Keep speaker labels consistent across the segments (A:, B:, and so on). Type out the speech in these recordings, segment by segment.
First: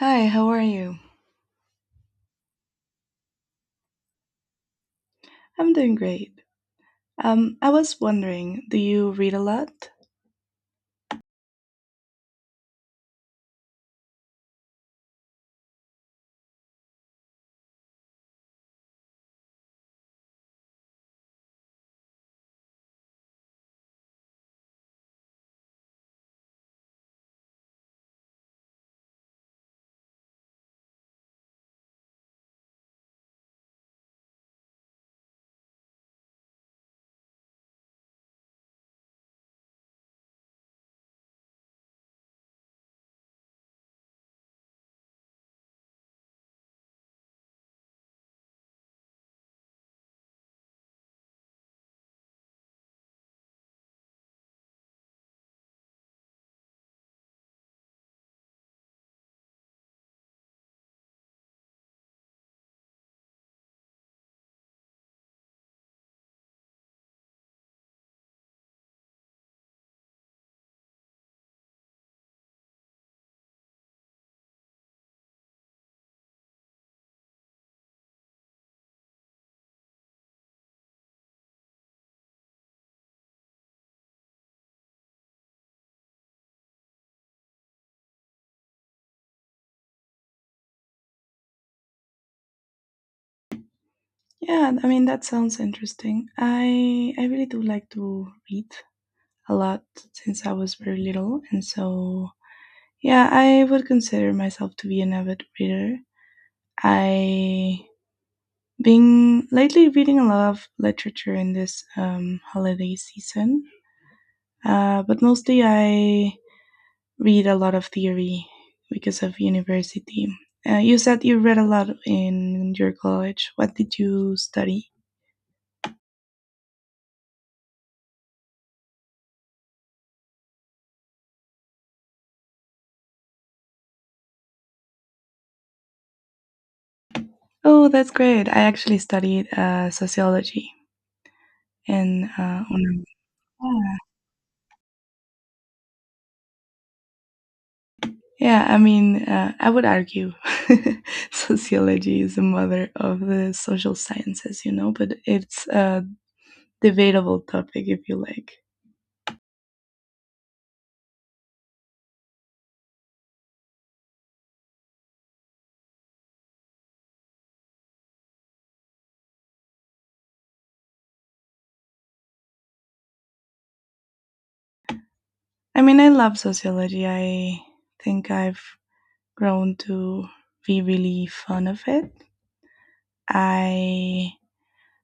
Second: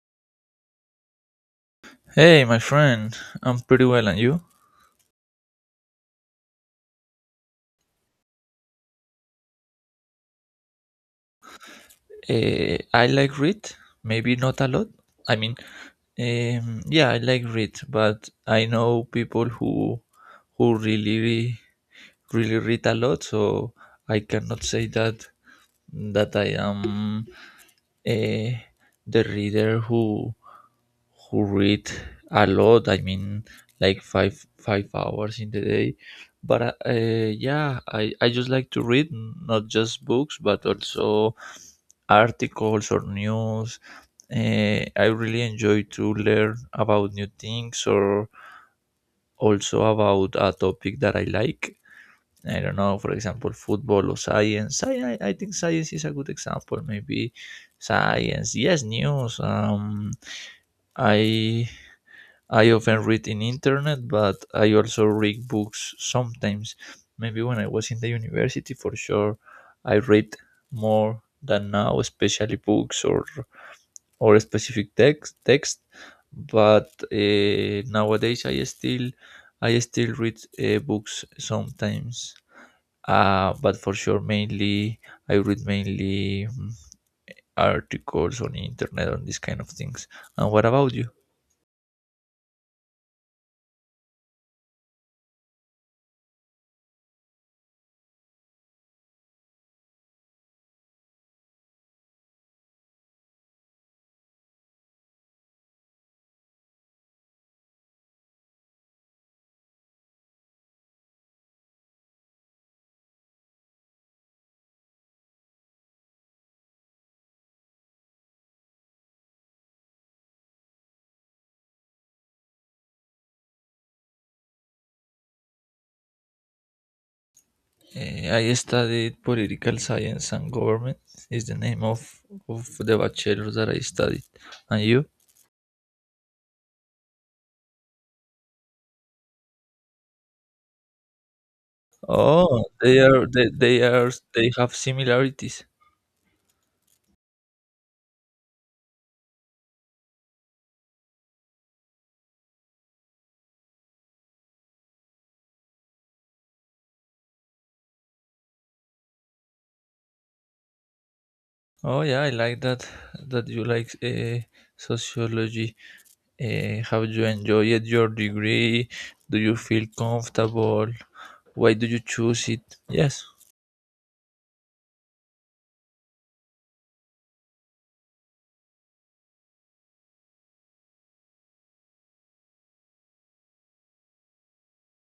A: Hi, how are you?
B: Hey, my friend, I'm pretty well, and you?
A: I'm doing great. I was wondering, do you read a lot?
B: I like read, maybe not a lot. I mean, yeah, I like read, but I know people who really read a lot, so I cannot say that I am uh, the reader who read a lot. I mean, like five hours in the day. But yeah, I just like to read, not just books, but also articles or news. Eh, I really enjoy to learn about new things or also about a topic that I like. I don't know, for example, football or science. I think science is a good example. Maybe science, yes, news. I I often read in internet, but I also read books sometimes. Maybe when I was in the university, for sure, I read more than now, especially books or a specific text, but nowadays I still read books sometimes, but for sure mainly I read mainly, articles on internet on these kind of things. And what about you?
A: Yeah, I mean that sounds interesting. I really do like to read a lot since I was very little, and so yeah, I would consider myself to be an avid reader. I been lately reading a lot of literature in this holiday season, but mostly I read a lot of theory because of university. You said you read a lot in your college. What did you study?
B: I studied political science and government is the name of the bachelor that I studied, and you?
A: Oh, that's great. I actually studied sociology and
B: Oh,
A: UNAM.
B: they are, they have similarities.
A: Yeah, I mean, I would argue sociology is the mother of the social sciences, but it's a debatable topic if you like.
B: Oh yeah, I like that you like sociology. Have you enjoyed your degree? Do you feel comfortable? Why do you choose it? Yes.
A: I mean, I love sociology. I think I've grown to be really fond of it. I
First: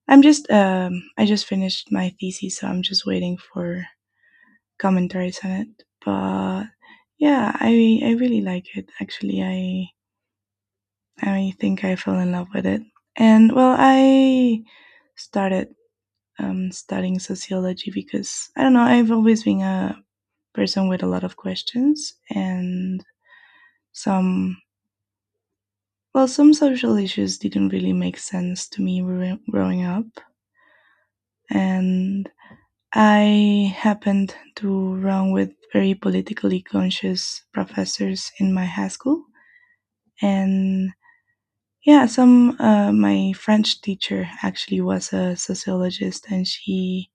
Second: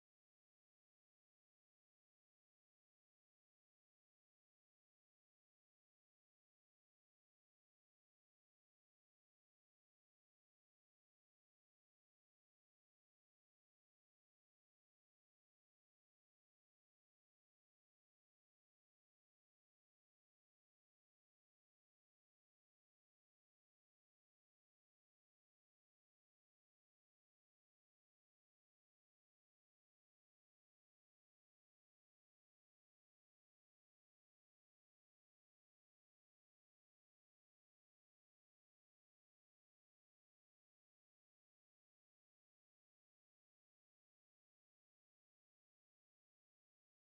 A: I just finished my thesis, so I'm just waiting for commentaries on it. But yeah, I really like it actually. I think I fell in love with it. And well, I started studying sociology because I don't know, I've always been a person with a lot of questions and some well, some social issues didn't really make sense to me growing up, and I happened to run with very politically conscious professors in my high school. And yeah, some my French teacher actually was a sociologist, and she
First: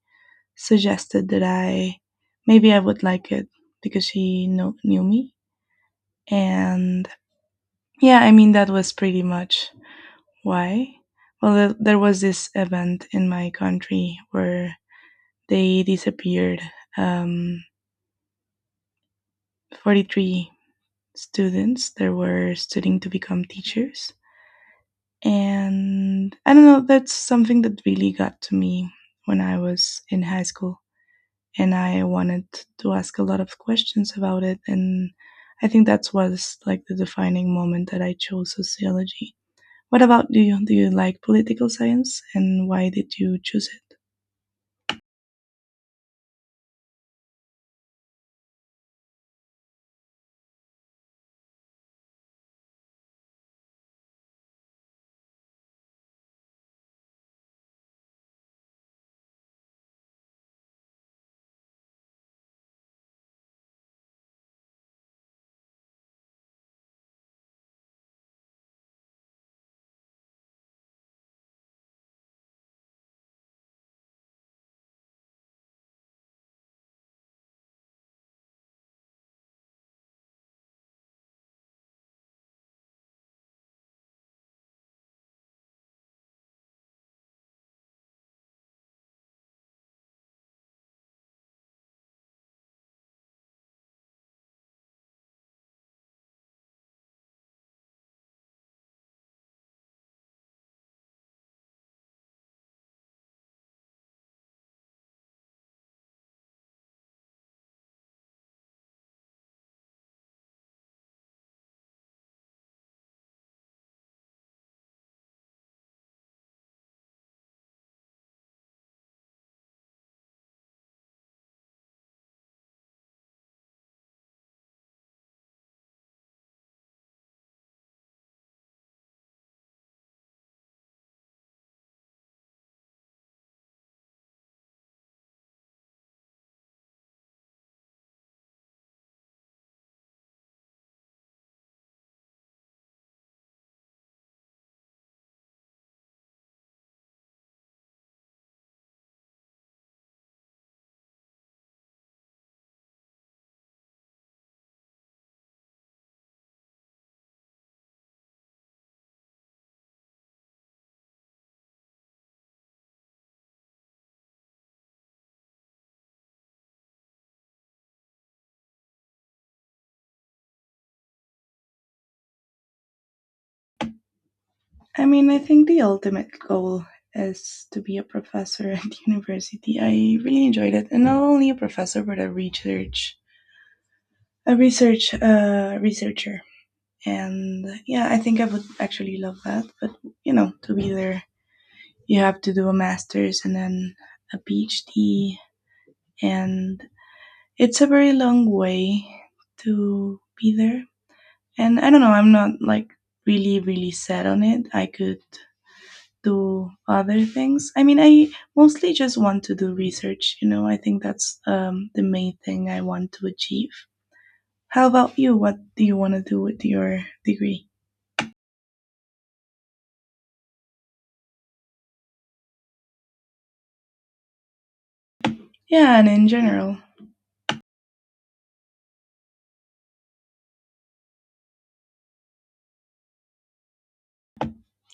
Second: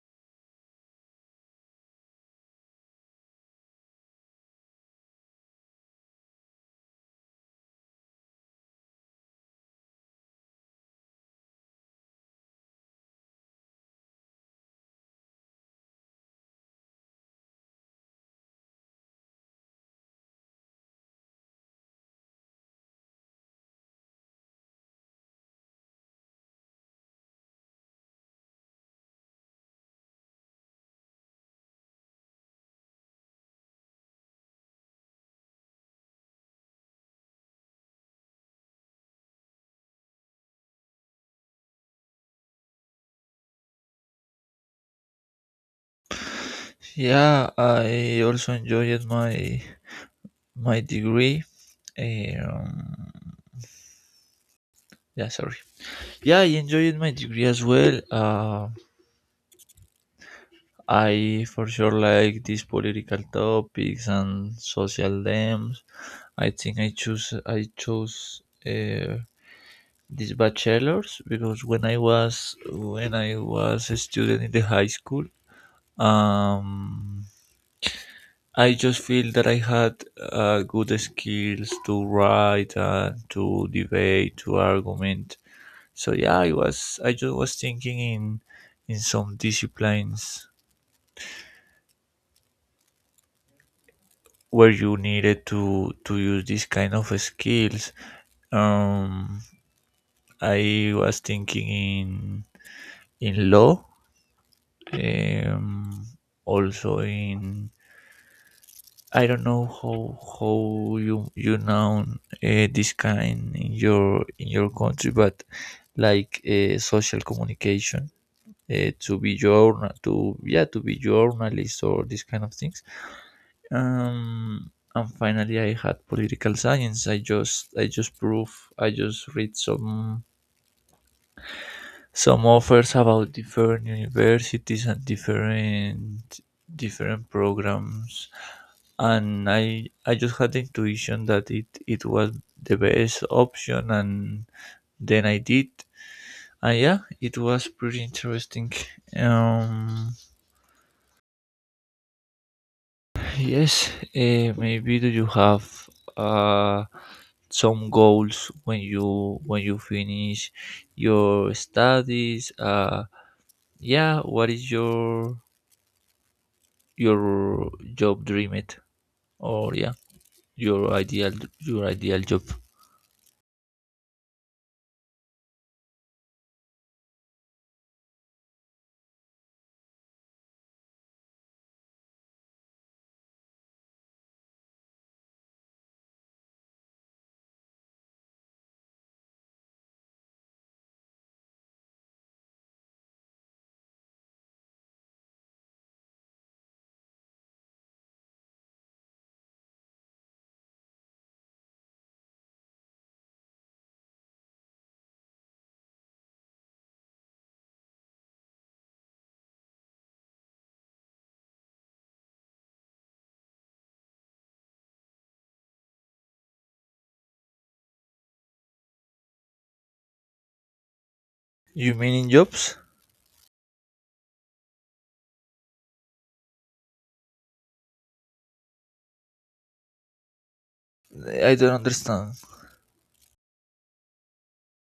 A: suggested that I maybe I would like it because she knew me. And yeah, I mean that was pretty much why. Well, there was this event in my country where they disappeared. Um, 43 students that were studying to become teachers. And I don't know, that's something that really got to me when I was in high school. And I wanted to ask a lot of questions about it. And I think that was like the defining moment that I chose sociology. What about you? Do you like political science and why did you choose it?
B: Yeah, I also enjoyed my degree. Eh, Um, yeah, sorry. Yeah, I enjoyed my degree as well. I for sure like these political topics and social themes. I think I chose these bachelors because when I was a student in the high school, um, I just feel that I had good skills to write and to debate, to argument. So yeah, I just was thinking in some disciplines where you needed to use this kind of skills. Um, I was thinking in law, um, also in, I don't know how you, you know, this kind in your country, but like social communication, to be journal to yeah to be journalist or this kind of things. And finally, I had political science. I just prove, I just read some offers about different universities and different programs, and I just had the intuition that it was the best option, and then I did, and yeah, it was pretty interesting. Um, yes, maybe do you have uh some goals when you finish your studies? Yeah, what is your job dream it, or yeah, your ideal your ideal job?
A: I mean, I think the ultimate goal is to be a professor at university. I really enjoyed it, and not only a professor, but a researcher. And yeah, I think I would actually love that. But to be there, you have to do a master's and then a PhD, and it's a very long way to be there. And I don't know, I'm not like really, really set on it. I could do other things. I mean, I mostly just want to do research, I think that's the main thing I want to achieve. How about you? What do you want to do with your degree?
B: You mean in jobs?
A: Yeah, and in general.
B: I don't understand.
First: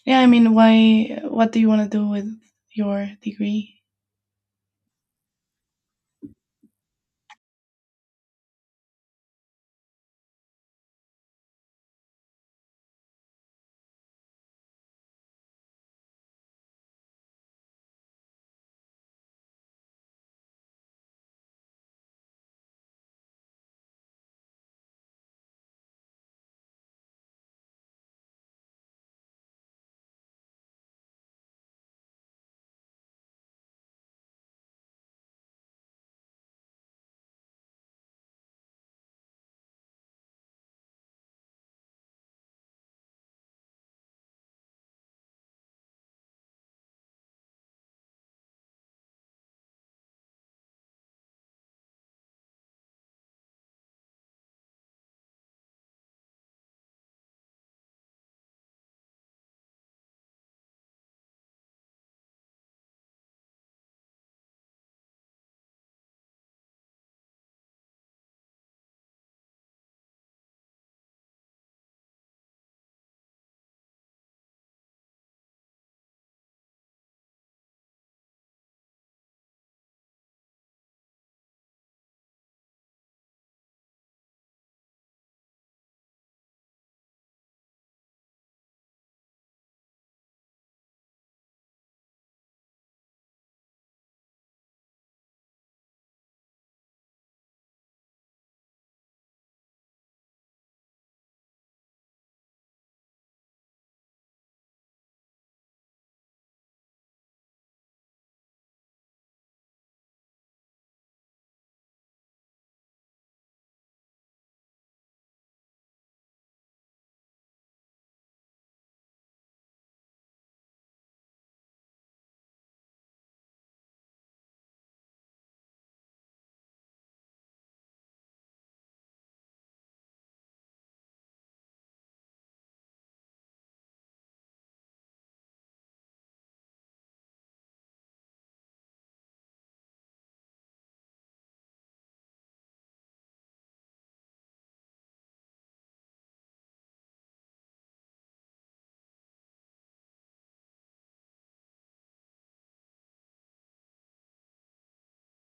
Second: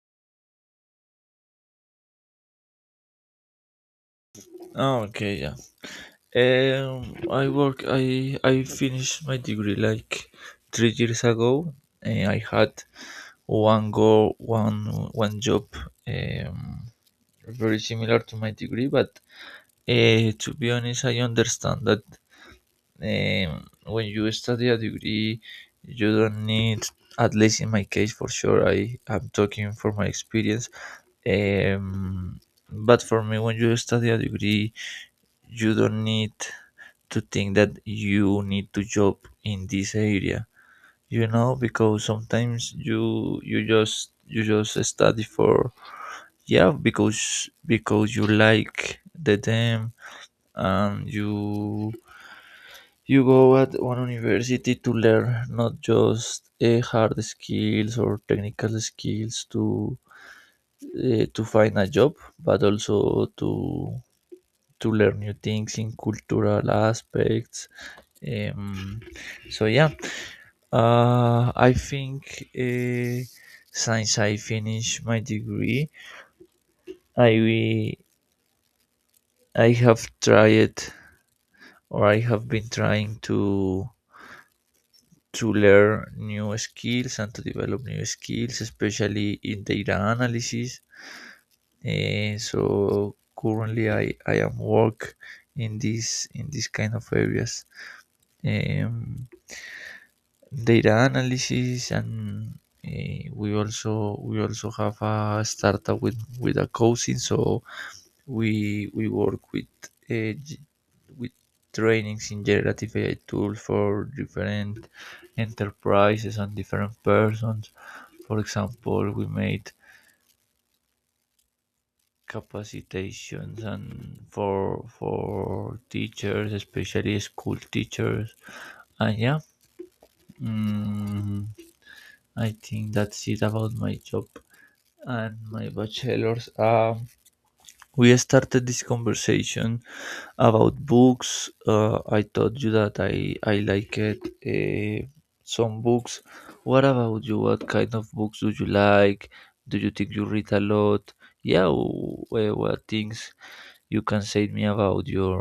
A: Yeah, I mean, what do you want to do with your degree?
B: Oh, okay, yeah. I work. I finished my degree like 3 years ago, and I had one one job, um, very similar to my degree. But to be honest, I understand that when you study a degree, you don't need. At least in my case, for sure, I am talking for my experience. Um, but for me, when you study a degree, you don't need to think that you need to job in this area, you know, because sometimes you you just study for, yeah, because you like the them, and you go at one university to learn, not just hard skills or technical skills to find a job, but also to learn new things in cultural aspects. Um, so yeah, I think, since I finished my degree, I I have tried, or I have been trying to learn new skills and to develop new skills, especially in data analysis. So currently, I am work in this kind of areas. Um, data analysis and, we also have a startup with a cousin, so we work with uh, g- with trainings in generative AI tools for different enterprises and different persons. For example, we made capacitations and for teachers, especially school teachers. And yeah, mm, I think that's it about my job and my bachelor's. We started this conversation about books. I told you that I like it, uh, some books. What about you? What kind of books do you like? Do you think you read a lot? Yeah, what things you can say me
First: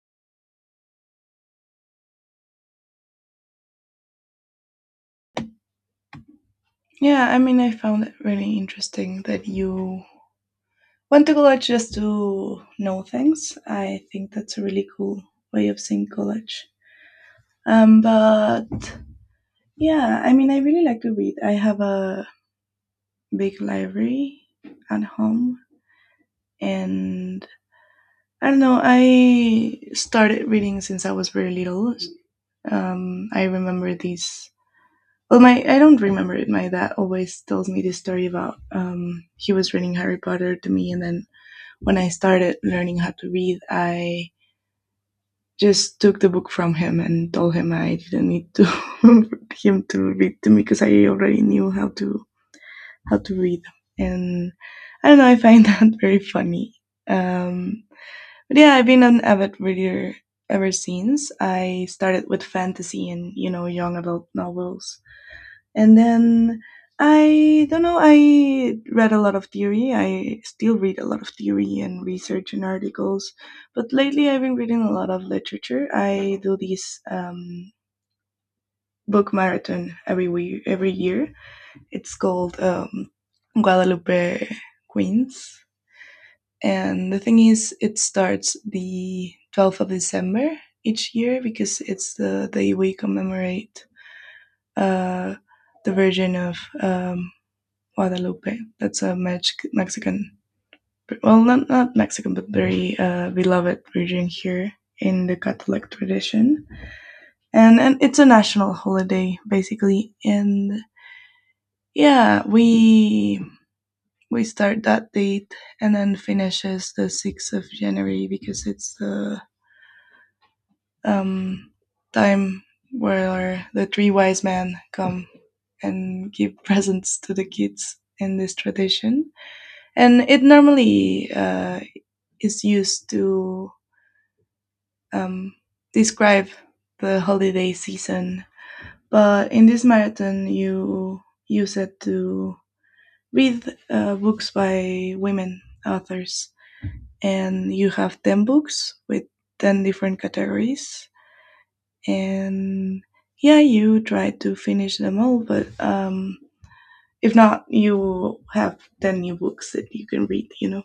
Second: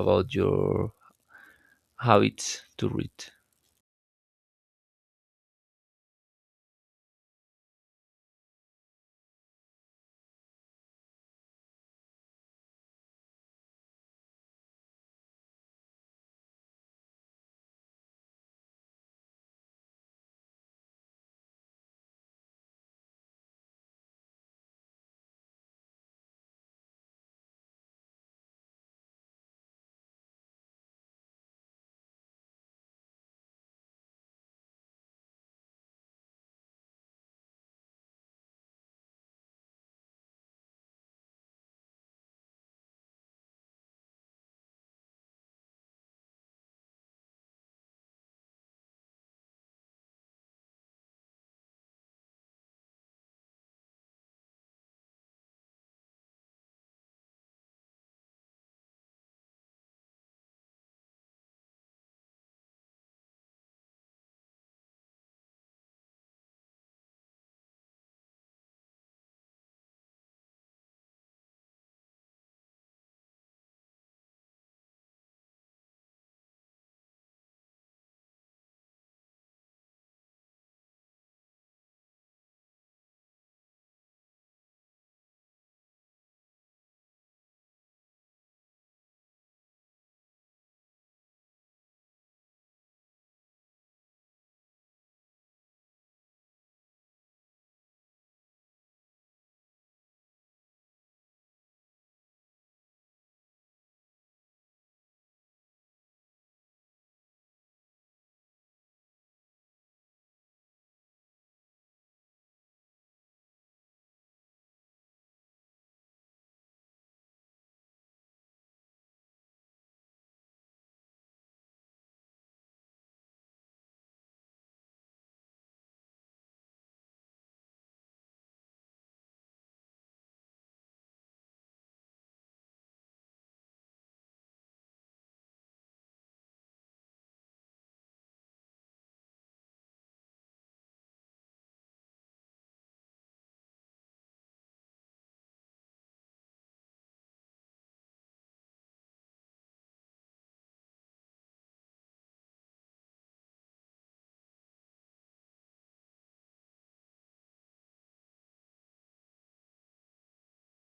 B: about your habits to read?
A: Yeah, I mean, I found it really interesting that you went to college just to know things. I think that's a really cool way of seeing college. But yeah, I mean, I really like to read. I have a big library at home and I don't know, I started reading since I was very little. I remember these. Well, my I don't remember it. My dad always tells me this story about he was reading Harry Potter to me, and then when I started learning how to read, I just took the book from him and told him I didn't need to him to read to me because I already knew how to read them. And I don't know, I find that very funny. Um, but yeah, I've been an avid reader ever since. I started with fantasy and young adult novels. And then I don't know, I read a lot of theory. I still read a lot of theory and research and articles. But lately I've been reading a lot of literature. I do this book marathon every week, every year it's called Guadalupe Queens. And the thing is, it starts the 12th of December each year because it's the day we commemorate uh, the Virgin of Guadalupe. That's a Mexican, well, not Mexican, but very beloved virgin here in the Catholic tradition. And it's a national holiday, basically. And yeah, we start that date and then finishes the 6th of January because it's the um, time where the three wise men come and give presents to the kids in this tradition. And it normally is used to um, describe the holiday season. But in this marathon, you use it to read books by women authors. And you have 10 books with 10 different categories, and yeah, you try to finish them all, but if not, you have 10 new books that you can read.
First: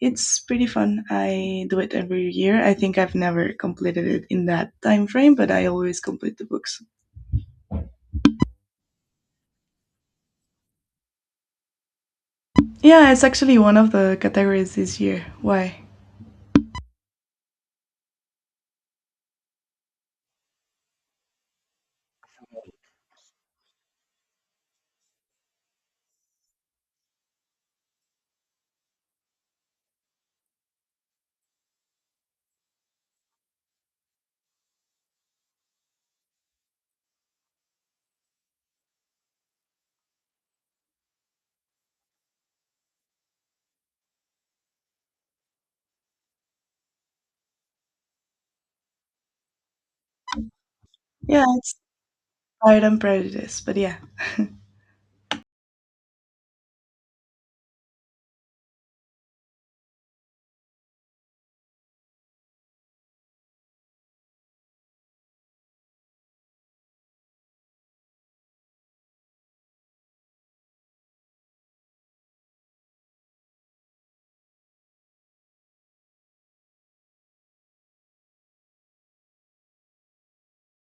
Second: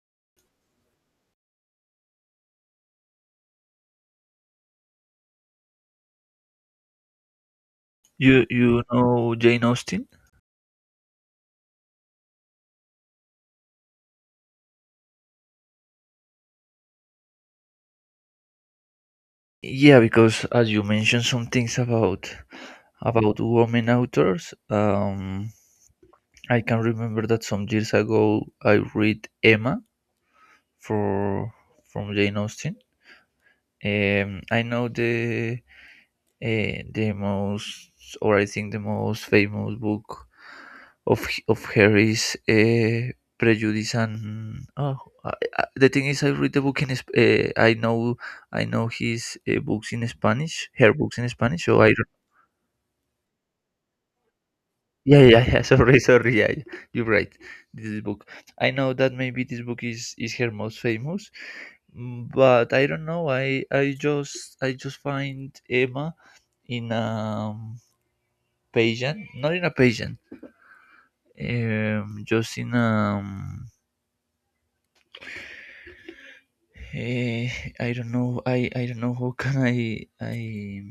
A: It's pretty fun. I do it every year. I think I've never completed it in that time frame, but I always complete the books.
B: You know Jane Austen?
A: Yeah, it's actually one of the categories this year. Why?
B: Yeah, because as you mentioned some things about women authors, I can remember that some years ago I read Emma for from Jane Austen. I know the most, or I think the most famous book of her is, Prejudice and, I, the thing is I read the book in, I know his books in Spanish, her books in
A: Yeah,
B: Spanish,
A: it's
B: so I,
A: Pride and Prejudice, but yeah.
B: yeah, yeah, sorry, yeah, you're right, this book, I know that maybe this book is her most famous, but I don't know, I just find Emma in a pageant, not in a pageant, um just in um eh, I don't know, I don't know how can I,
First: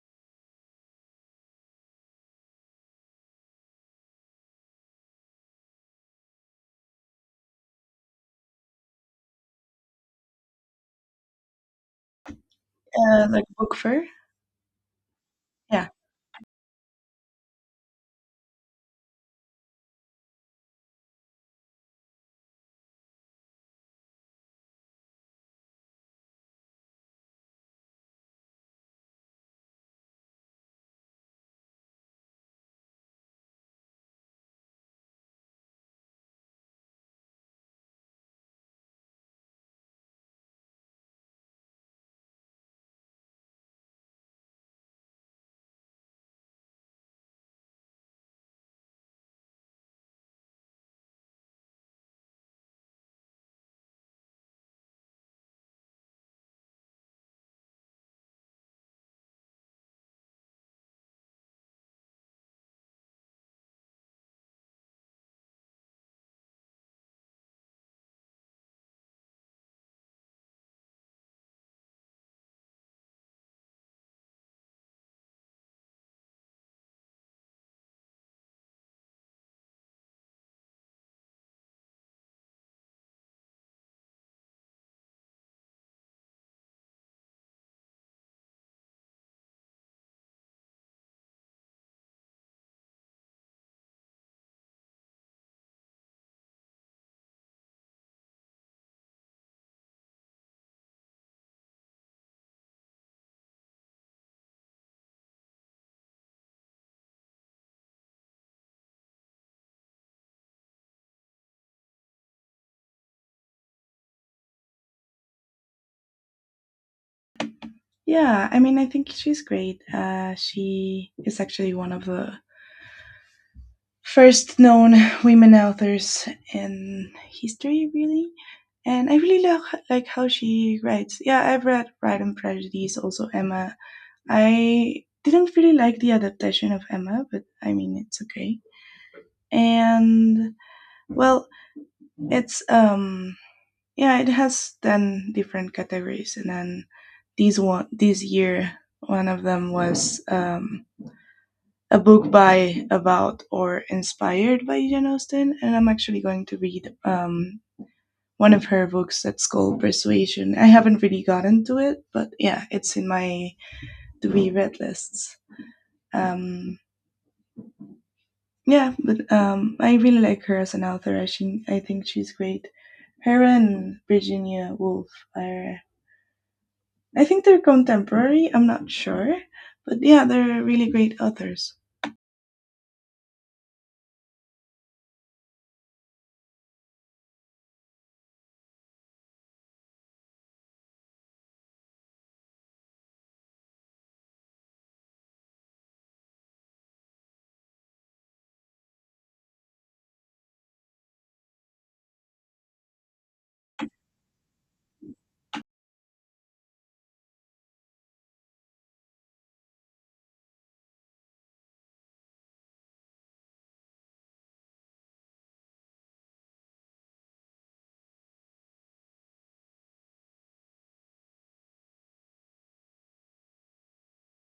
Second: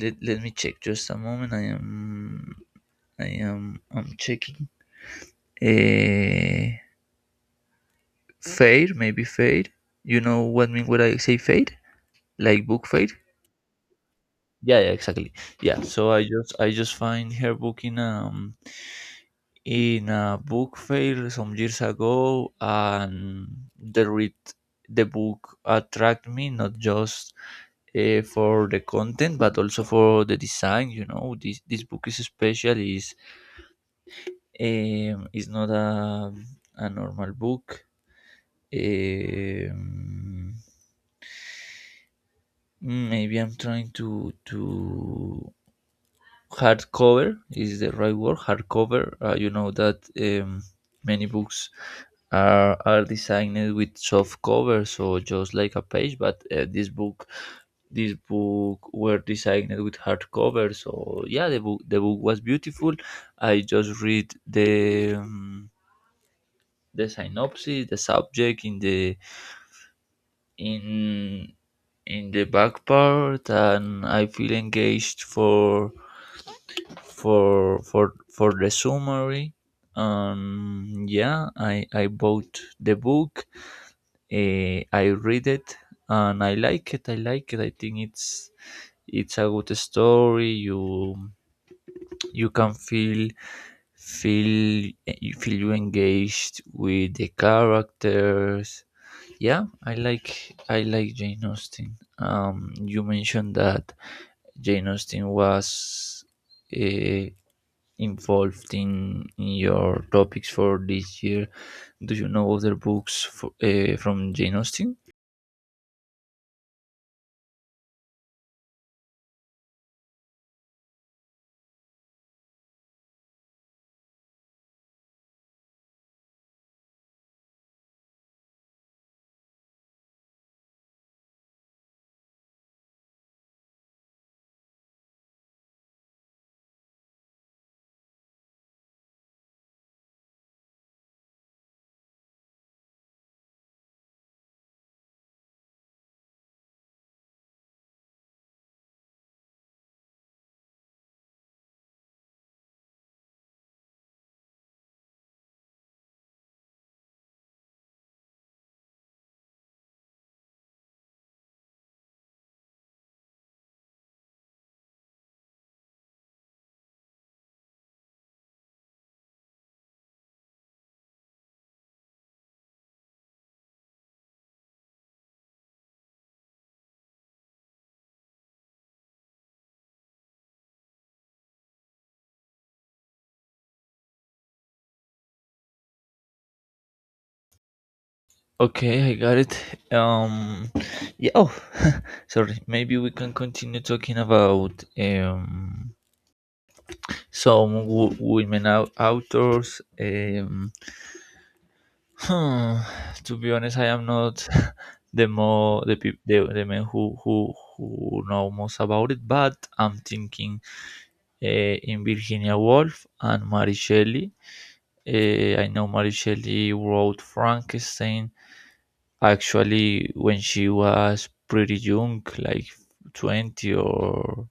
B: let, let me check just a moment. I am i am I'm checking, uh, Fade, maybe fade. You know what I mean when I say fade? Like book fade?
A: Like book fair.
B: Yeah, yeah, exactly. Yeah.
A: Yeah.
B: So I just find her book in, in a book fair some years ago, and the read the book attract me, not just for the content, but also for the design. You know, this book is special, is, is not a normal book. um, Maybe I'm trying to, hardcover is the right word. Hardcover. You know that, many books are designed with soft cover, so just like a page. But this book were designed with hardcover. So yeah, the book was beautiful. I just read the synopsis, the subject in the, in in the back part, and I feel engaged for the summary. Yeah, I bought the book, I read it, and I like it. I think it's a good story. You can feel feel feel you engaged with the characters. Yeah, I like Jane Austen. Um, you mentioned that Jane Austen was uh, involved in your topics for this year? Do you know other books from Jane Austen?
A: Yeah, I mean, I think she's great. She is actually one of the first known women authors in history, really. And I really like how she writes. Yeah, I've read Pride and Prejudice, also Emma. I didn't really like the adaptation of Emma, but I mean, it's okay. And well, it's yeah, it has 10 different categories, and then these one this year one of them was a book by, about, or inspired by Jane Austen, and I'm actually going to read one of her books that's called Persuasion. I haven't really gotten to it, but yeah, it's in my to be read lists. Um, yeah, but I really like her as an author. I think she's great. Her and Virginia Woolf are, I think they're contemporary. I'm not sure, but yeah, they're really great authors.
B: Okay, I got it. Yeah. Oh, sorry. Maybe we can continue talking about some women authors. Hmm, to be honest, I am not the more the peop the men who know most about it, but I'm thinking uh, in Virginia Woolf and Mary Shelley. Eh, I know Mary Shelley wrote Frankenstein actually when she was pretty young, like 20 or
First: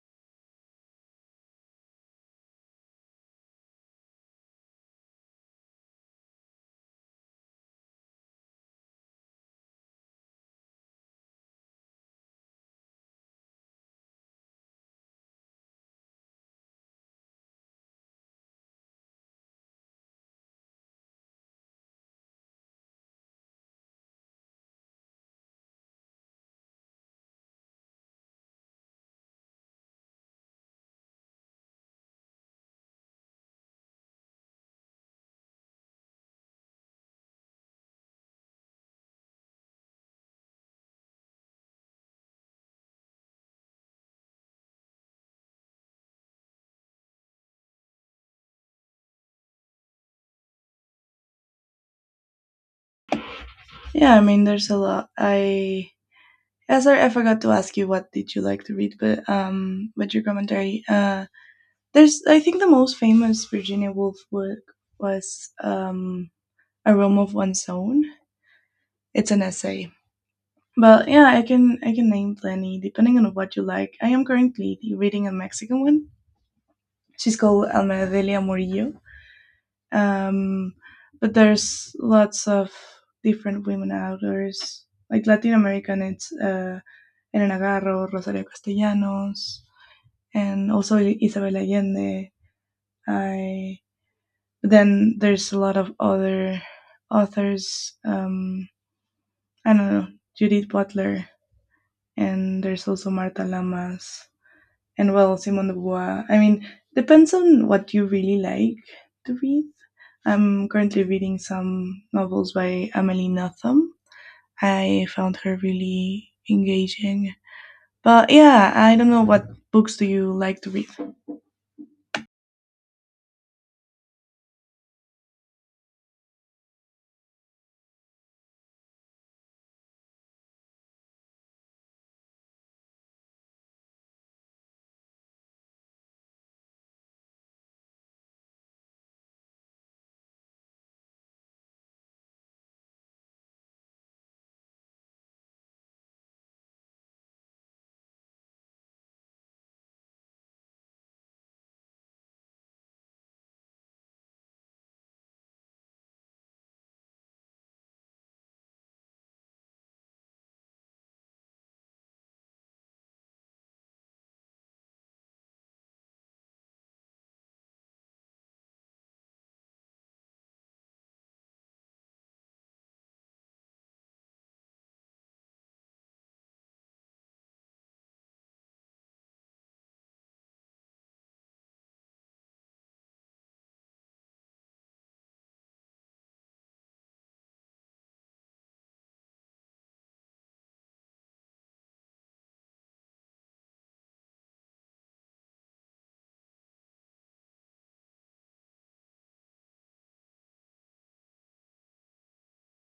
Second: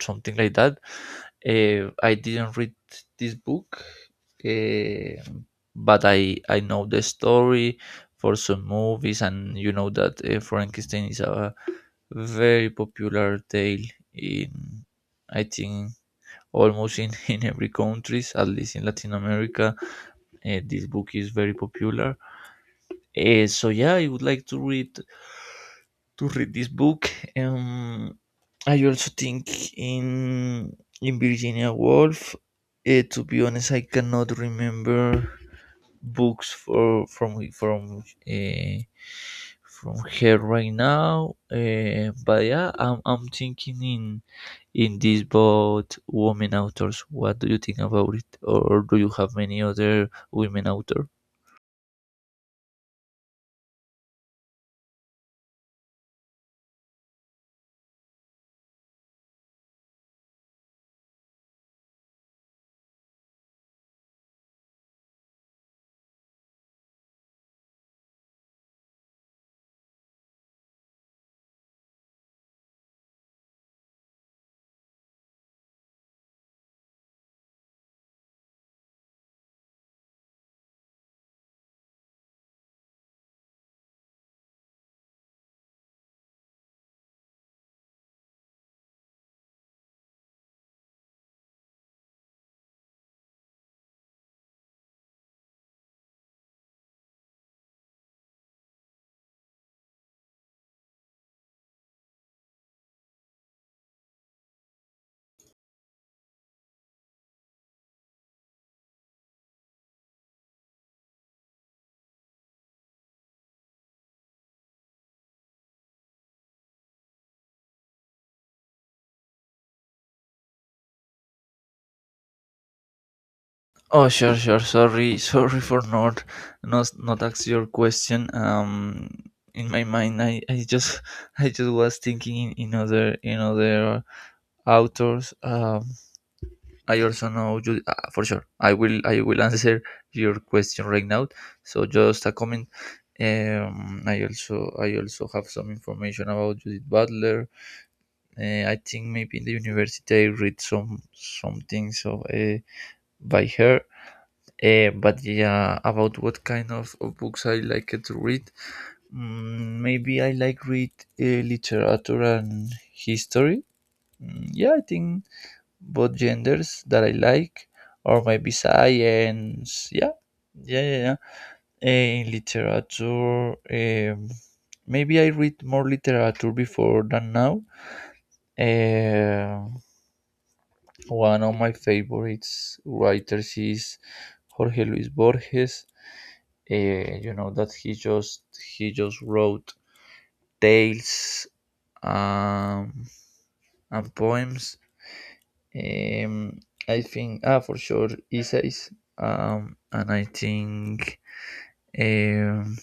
B: something like that. Eh, I didn't read this book, eh, I know the story for some movies, and you know that, Frankenstein is a very popular tale in, I think, almost in, in every countries, at least in Latin America. This book is very popular. So yeah, I would like to read this book. Um, I also think in Virginia Woolf. To be honest, I cannot remember books for from her right now. But yeah, I'm thinking in this both women authors. What do you think about it, or do you have many other women author?
A: Yeah, I mean, there's a lot. I Yeah, sorry, I forgot to ask you what did you like to read, but with your commentary, there's I think the most famous Virginia Woolf work was A Room of One's Own. It's an essay, but yeah, I can name plenty depending on what you like. I am currently reading a Mexican one. She's called Alma Delia Murillo. Um, but there's lots of different women authors like Latin American. It's Elena Garro, Rosario Castellanos, and also Isabel Allende. I Then there's a lot of other authors. I don't know Judith Butler, and there's also Marta Lamas, and well Simone de Beauvoir. I mean, depends on what you really like to read. I'm currently reading some novels by Amelie Nothomb. I found her really engaging. But yeah, I don't know what books do you like to read.
B: Oh, sure, sorry for not ask your question. In my mind, I just I just was thinking in other authors. I also know you, for sure. I will answer your question right now. So just a comment. I also have some information about Judith Butler. I think maybe in the university I read some things of, by her. But yeah, about what kind of books I like to read. Maybe I like read literature and history. Yeah, I think both genders that I like, or maybe science. Yeah, yeah. Eh, in literature, maybe I read more literature before than now. Eh, one of my favorites writers is Jorge Luis Borges. Eh, you know that he just wrote tales, um, and poems. Um, I think, ah, for sure essays. And I think, um,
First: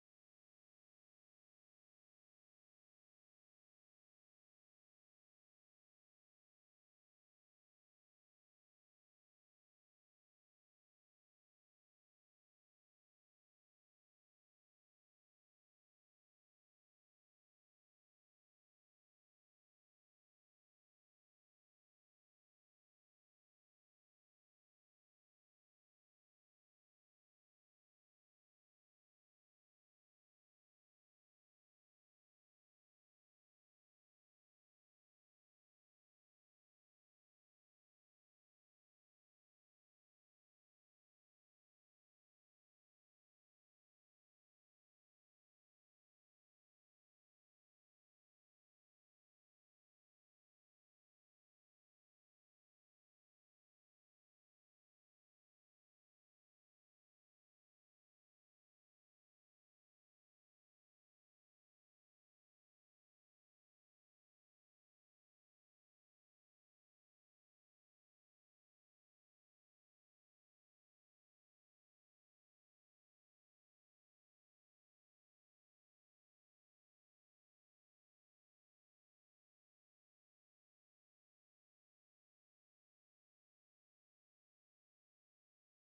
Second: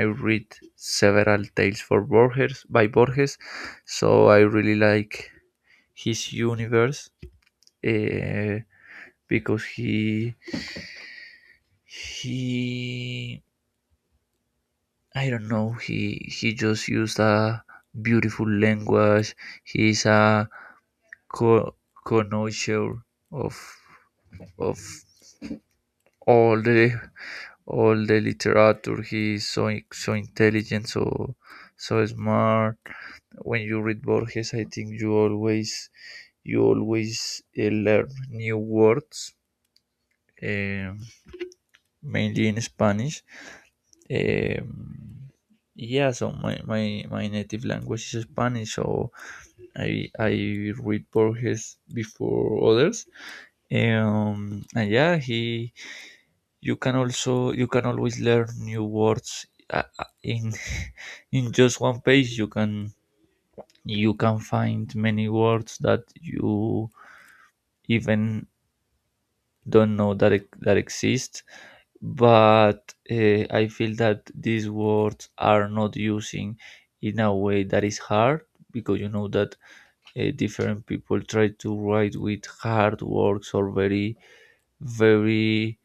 B: I read several tales for Borges by Borges, so I really like his universe, uh, because he I don't know, he just used a beautiful language. He's a co- connoisseur of of all the all the literature. He is so intelligent, so smart. When you read Borges, I think you always learn new words, um, mainly in Spanish. Um, so my native language is Spanish, so I read Borges before others. And yeah, he you can always learn new words in in just one page you can find many words that you even don't know that that exist, but I feel that these words are not using in a way that is hard, because you know that different people try to write with hard words or very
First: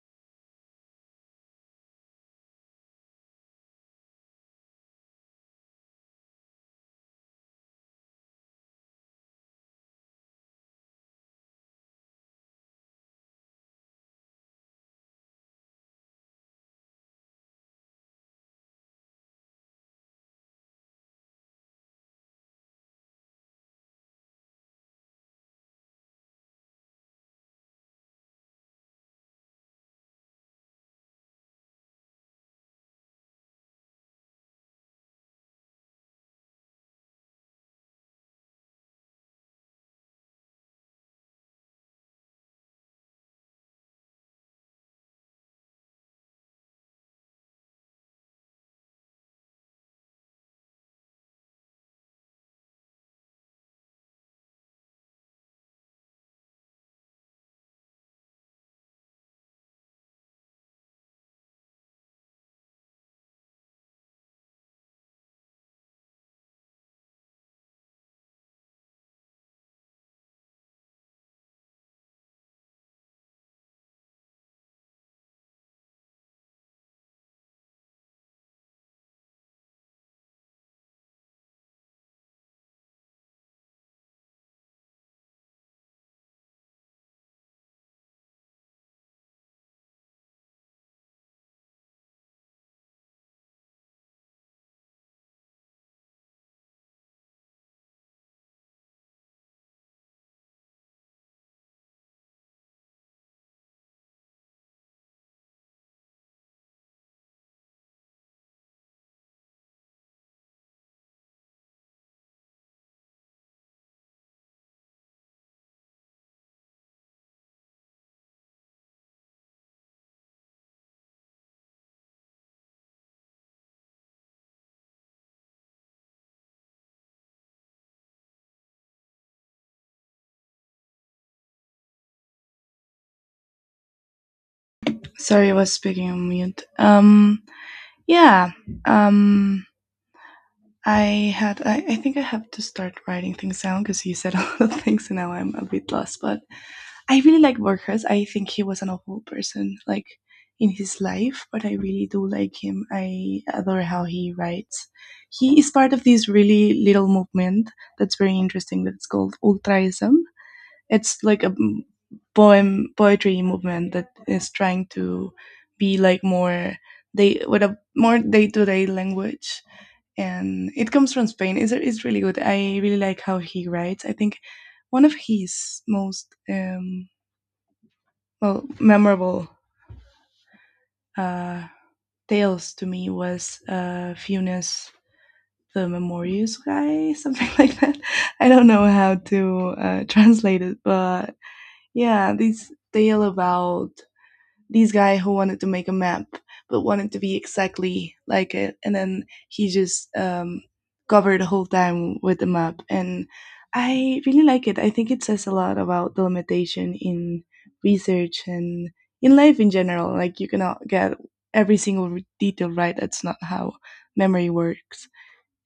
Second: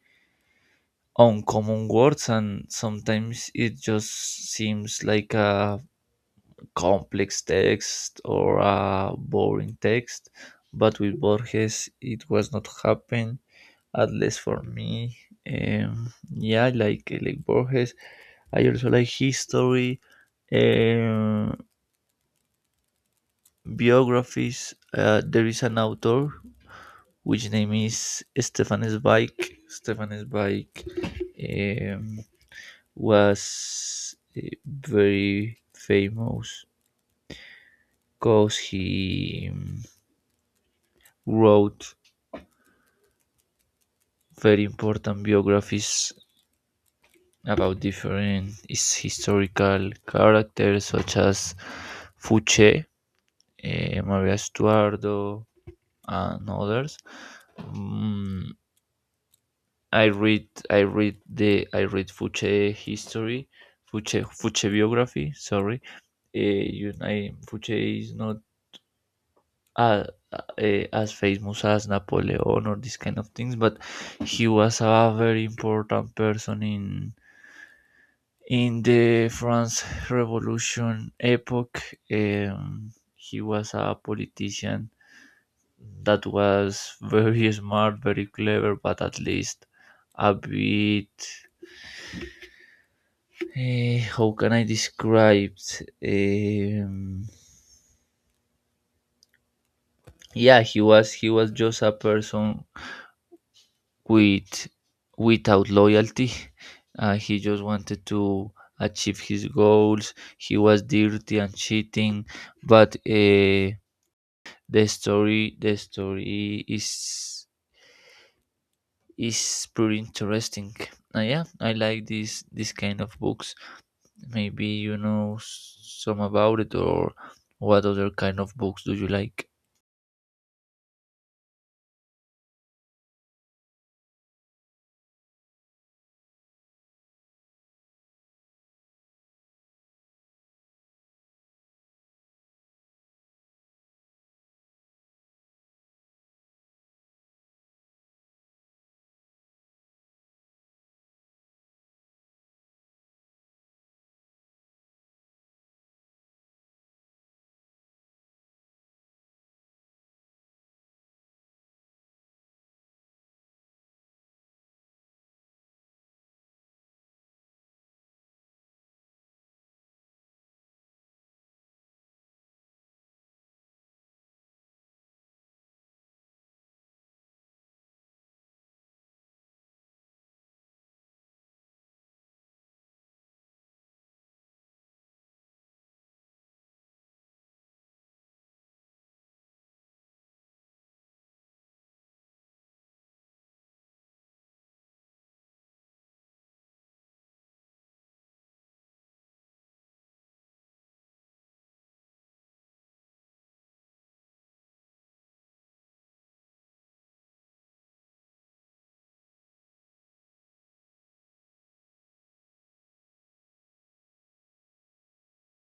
B: on common words, and sometimes it just seems like a complex text or a boring text, but with borges it was not happen, at least for me. Yeah, I like borges. I also like history, um, biographies. There is an author which name is stefan zweig. stefan zweig um, was very famous because he wrote very important biographies about different historical characters such as Fuche, Maria Estuardo, and others. Mm, I read Fuche history, Fuche biography. Sorry. Fuche is not uh, uh, as famous as Napoleon or these kind of things, but he was a very important person in the France Revolution epoch. Um, he was a politician that was very smart, very clever, but at least a bit. How can I describe? Um, yeah, he was just a person with without loyalty. He just wanted to achieve his goals. He was dirty and cheating, but the story is pretty interesting. Yeah, I like this kind of books. Maybe you know some about it, or what other kind of books do you like?
A: Sorry, I was speaking on mute. Yeah. Um, I had. I think I have to start writing things down because you said a lot of things, and now I'm a bit lost. But I really like Borges. I think he was an awful person, like in his life, but I really do like him. I adore how he writes. He is part of this really little movement that's very interesting. That's called Ultraism. It's like a poem poetry movement that is trying to be like more day with a more day to day language, and it comes from Spain. It's really good. I really like how he writes. I think one of his most well memorable uh, tales to me was Funes the Memorius guy, something like that. I don't know how to translate it, but yeah, this tale about this guy who wanted to make a map but wanted to be exactly like it, and then he just covered the whole time with the map. And I really like it. I think it says a lot about the limitation in research and in life in general, like you cannot get every single detail right. That's not how memory works.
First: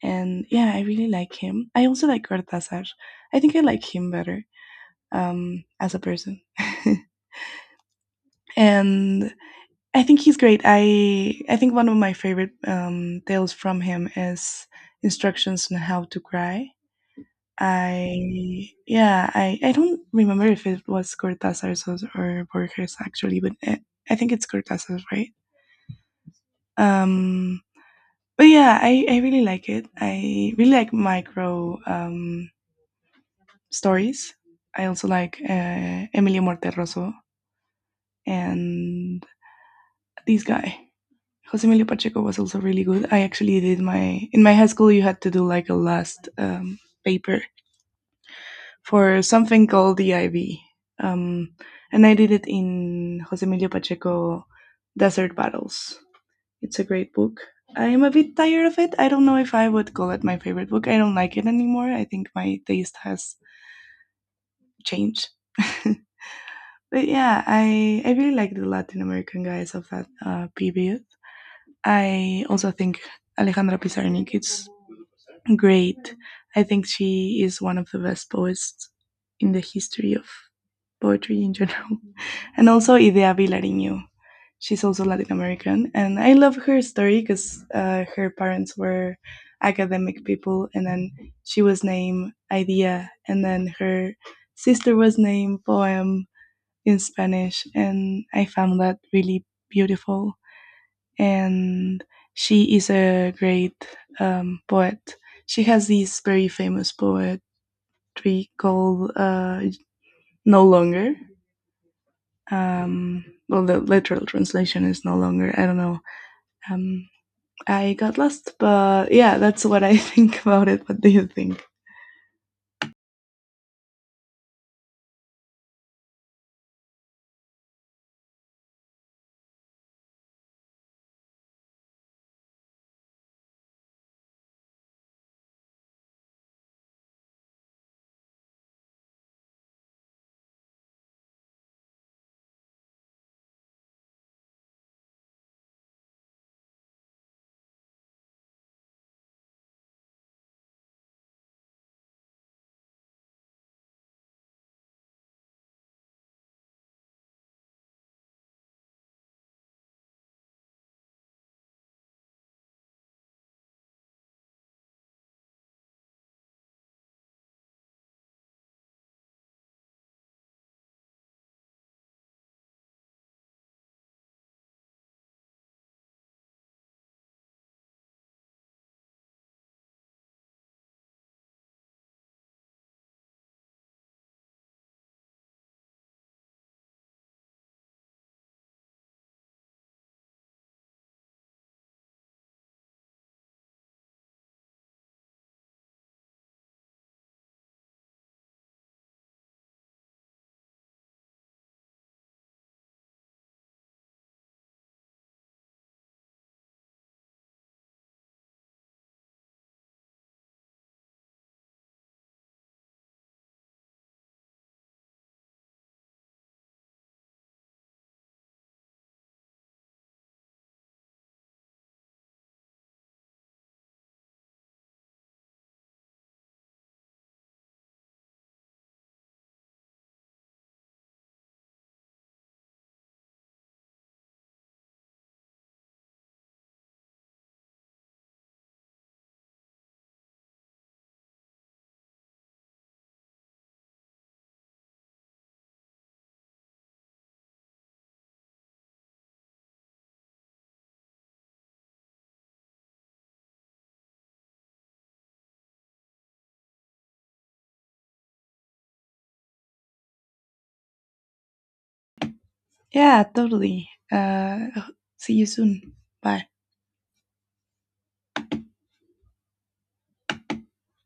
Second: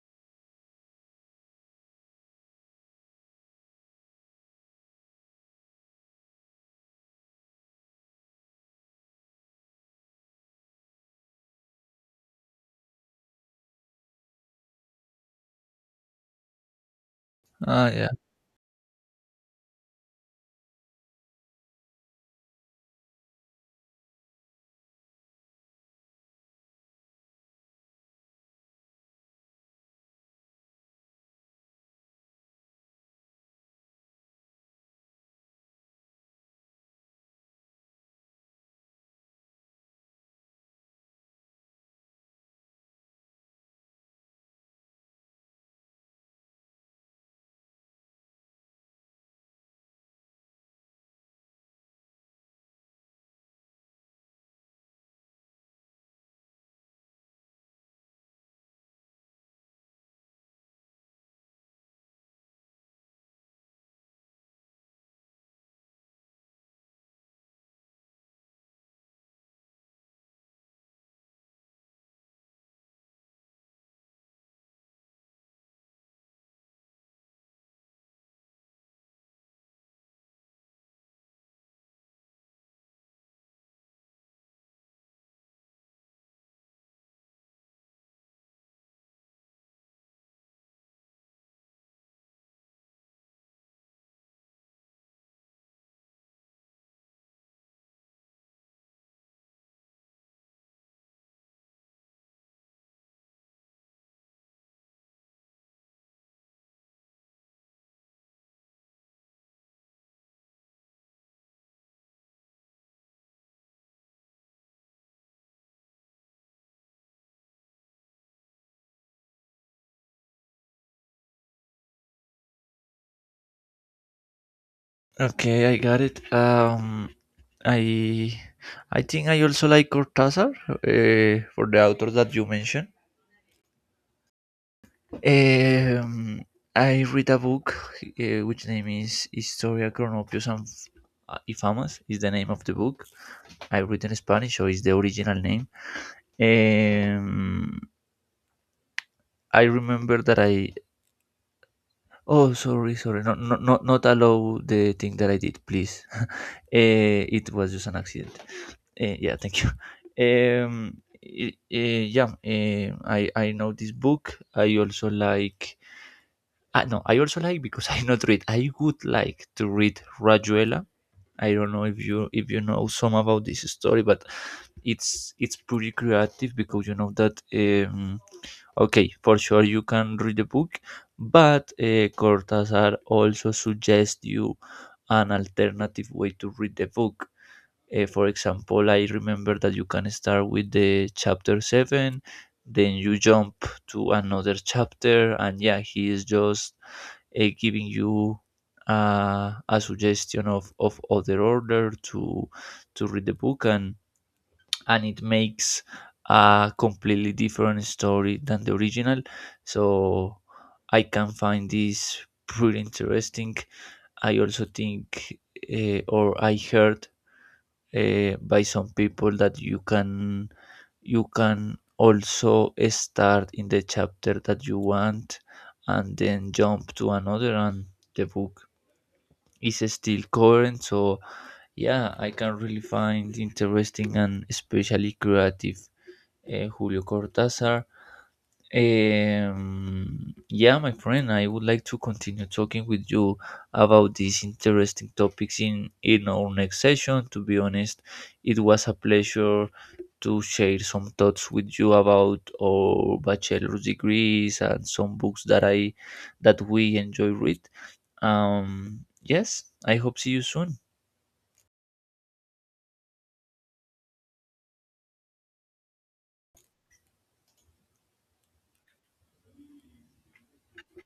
A: And yeah, I really like him. I also like Cortázar. I think I like him better, as a person. And I think he's great. I think one of my favorite tales from him is instructions on how to cry.
B: Ah, yeah.
A: I yeah, I don't remember if it was Cortázar's or Borges actually, but I think it's Cortázar's, right? Um, but yeah, I really like it. I really like micro stories. I also like Emilio Morteroso and this guy. Jose Emilio Pacheco was also really good. I actually did my in my high school. You had to do like a last paper for something called the IB, um, and I did it in Jose Emilio Pacheco Desert Battles. It's a great book. I am a bit tired of it. I don't know if I would call it my favorite book. I don't like it anymore. I think my taste has changed. But yeah, I really like the Latin American guys of that period. I also think Alejandra Pizarnik is great. I think she is one of the best poets in the history of poetry in general. And also Idea Vilariño. She's also Latin American. And I love her story because her parents were academic people. And then she was named Idea. And then her sister was named Poem in Spanish. And I found that really beautiful, and she is a great poet. She has this very famous poetry called "No Longer." Well, the literal translation is "No Longer." I don't know. Um, I got lost, but yeah, that's what I think about it. What do you think?
B: Okay, I got it. I I think I also like Cortázar, for the authors that you mentioned. Um, I read a book, which name is Historia Cronopios and y Famas is the name of the book. I read in Spanish, so it's the original name. Um, I remember that I. Oh, sorry, sorry. No, no, no, not allow the thing that I did, please. It was just an accident. Yeah, thank you. I know this book. I also like. Ah, no, I also like because I not read. I would like to read Rajuela. I don't know if you know some about this story. But it's pretty creative because you know that. Okay, for sure you can read the book, but Cortázar also suggests you an alternative way to read the book. For example, I remember that you can start with the chapter 7, then you jump to another chapter, and yeah, he is just giving you a suggestion of other order to read the book, and it makes a completely different story than the original. So I can find this pretty interesting. I also think, or I heard by some people that you can also start in the chapter that you want and then jump to another, and the book is still current. So yeah, I can really find interesting and especially creative, julio cortázar. Yeah, my friend, I would like to continue talking with you about these interesting topics in our next session. To be honest, it was a pleasure to share some thoughts with you about our bachelor's degrees and some books that I that we enjoy read. Yes, I hope see you soon.
A: Yeah, totally. See you soon. Bye.